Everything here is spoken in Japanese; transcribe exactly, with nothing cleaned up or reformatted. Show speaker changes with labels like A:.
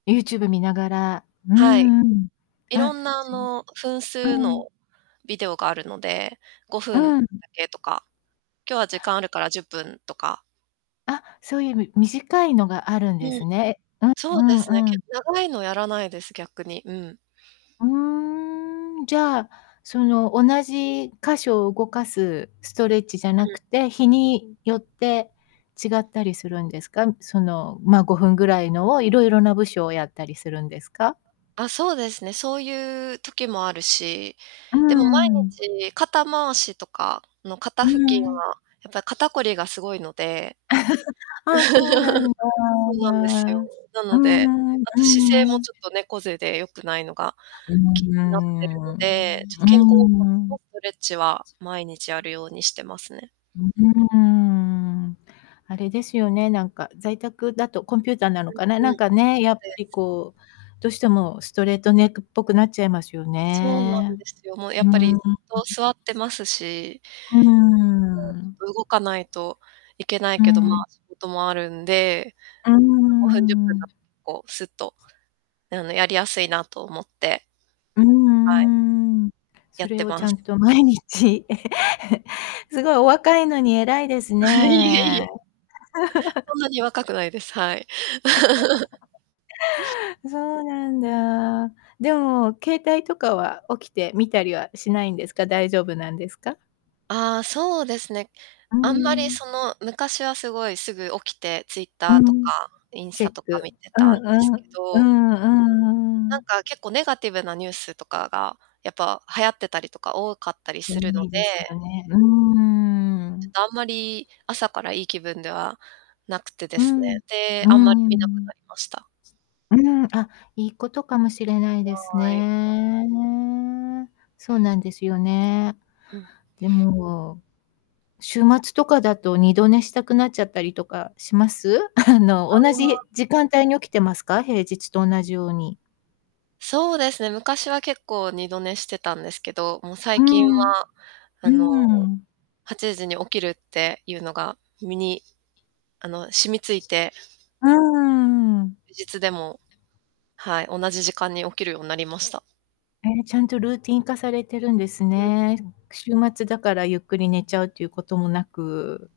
A: YouTube 見ながら、うー
B: はい、
A: ん、うん、
B: いろ
A: あ、
B: んなあ
A: そう、
B: の、分数
A: うん。
B: のビデオがあるので、ごふんだ
A: うん。
B: けとか、今日は時間あるからじゅっぷんとか
A: あ、そういうみ短いのがあるんで
B: うん。
A: すね。うん
B: そうで
A: う
B: すね、
A: んう
B: け
A: ん。
B: 長いのやらないです、逆に。うん。
A: うーん、じゃあ、その、同じ箇所を動かすストレッチじゃな
B: う
A: く
B: ん。
A: て、日によって違ったりするんですかん？その、まあ、ごふんぐらいのを、いろいろな部署をやったりするんですか？
B: あ、そうですね。そういう時もあるし。
A: う
B: でも毎
A: んうん。
B: 日、肩回しとかの肩
A: う
B: 付近
A: んう
B: は、
A: ん。
B: やっぱり肩こりが 凄いので。
A: ああ、そうな んだ。
B: そうなんですよ。な
A: う
B: ので、
A: ん、う
B: あと姿勢も
A: ん。
B: ちょっと猫背で良くないのが
A: う
B: 気
A: ー
B: になってるの
A: ん、う
B: で、ちょっと
A: ー
B: 肩甲骨
A: ん。
B: のストレッチは毎日やるようにしてますね。
A: うーん。あれですよね、なんか在宅だとコンピューターなのかな、
B: うん、
A: な
B: う
A: ん
B: ん。
A: かね、
B: そう
A: やっぱ
B: で
A: り
B: す。
A: こう、どうしてもストレートネックっぽくなっちゃいますよ
B: そうなんで
A: ね。
B: すよ。もうや
A: う
B: っ
A: ー
B: ぱり
A: ん。う
B: ずっと座ってますし
A: ーん。
B: 動かないといけない
A: う
B: けど、ま
A: ん。
B: あ、仕事もあるんで、
A: うー
B: ごふんじゅっぷんだ
A: ん。
B: とこう、すっと、あの、やりやすい なと思って。
A: う
B: はい。
A: んうん。
B: や
A: そ
B: っ
A: れ
B: て
A: をち
B: ま
A: ゃ
B: す。
A: んと毎日 すごい、お若いのに偉いです
B: あ、いえい
A: ね。
B: え。そ んなに若くないです。はい。
A: そうなんだ。でも、携帯とかは起きて見たりはしないんですか？大丈夫なんですか？
B: ああ、そうですね。
A: うー
B: あんまりそ
A: ん。
B: の、昔はすごいすぐ起きて、
A: う
B: Twitter とか
A: ん。
B: インス
A: チェ
B: タ
A: ッ
B: とか
A: ク。
B: 見て
A: う
B: た
A: ん
B: んです
A: う
B: け
A: ん、う
B: ど
A: んうん
B: な
A: う
B: ん
A: ん。
B: かけっこうネガティブなニュースとかが、やっぱ流行ってたりとか多かったり
A: 多
B: するの
A: いですよ
B: で
A: ね。うー
B: ちょっ
A: ん。
B: とあんまり朝からいい気分ではなくてで
A: う
B: すね。
A: ん、
B: で、
A: うー
B: あんまり見なく
A: ん。
B: なりました。
A: うん、あ、いいことかもしれないです
B: はい。
A: ね。そうなんですよね。
B: うん。
A: でも、週末とかだと、二度寝したくなっちゃったりとかします？あの
B: あ
A: 同じ
B: あ。
A: 時間帯に起きてますか？平日と同じように。
B: そうですね、昔は結構二度寝してたんですけど、もう
A: う
B: 最近
A: ん、
B: はあ
A: う
B: の、
A: ん。
B: はちじに起きるっていうのが身に、
A: ち
B: あの、染み付いて
A: うーん。
B: 休日でも、はい、同じ時間に起きるようになりました。
A: ね、ちゃんとルーティン化されてるんです
B: うん。
A: ね。週末だからゆっくり寝ちゃうっていうこともなく。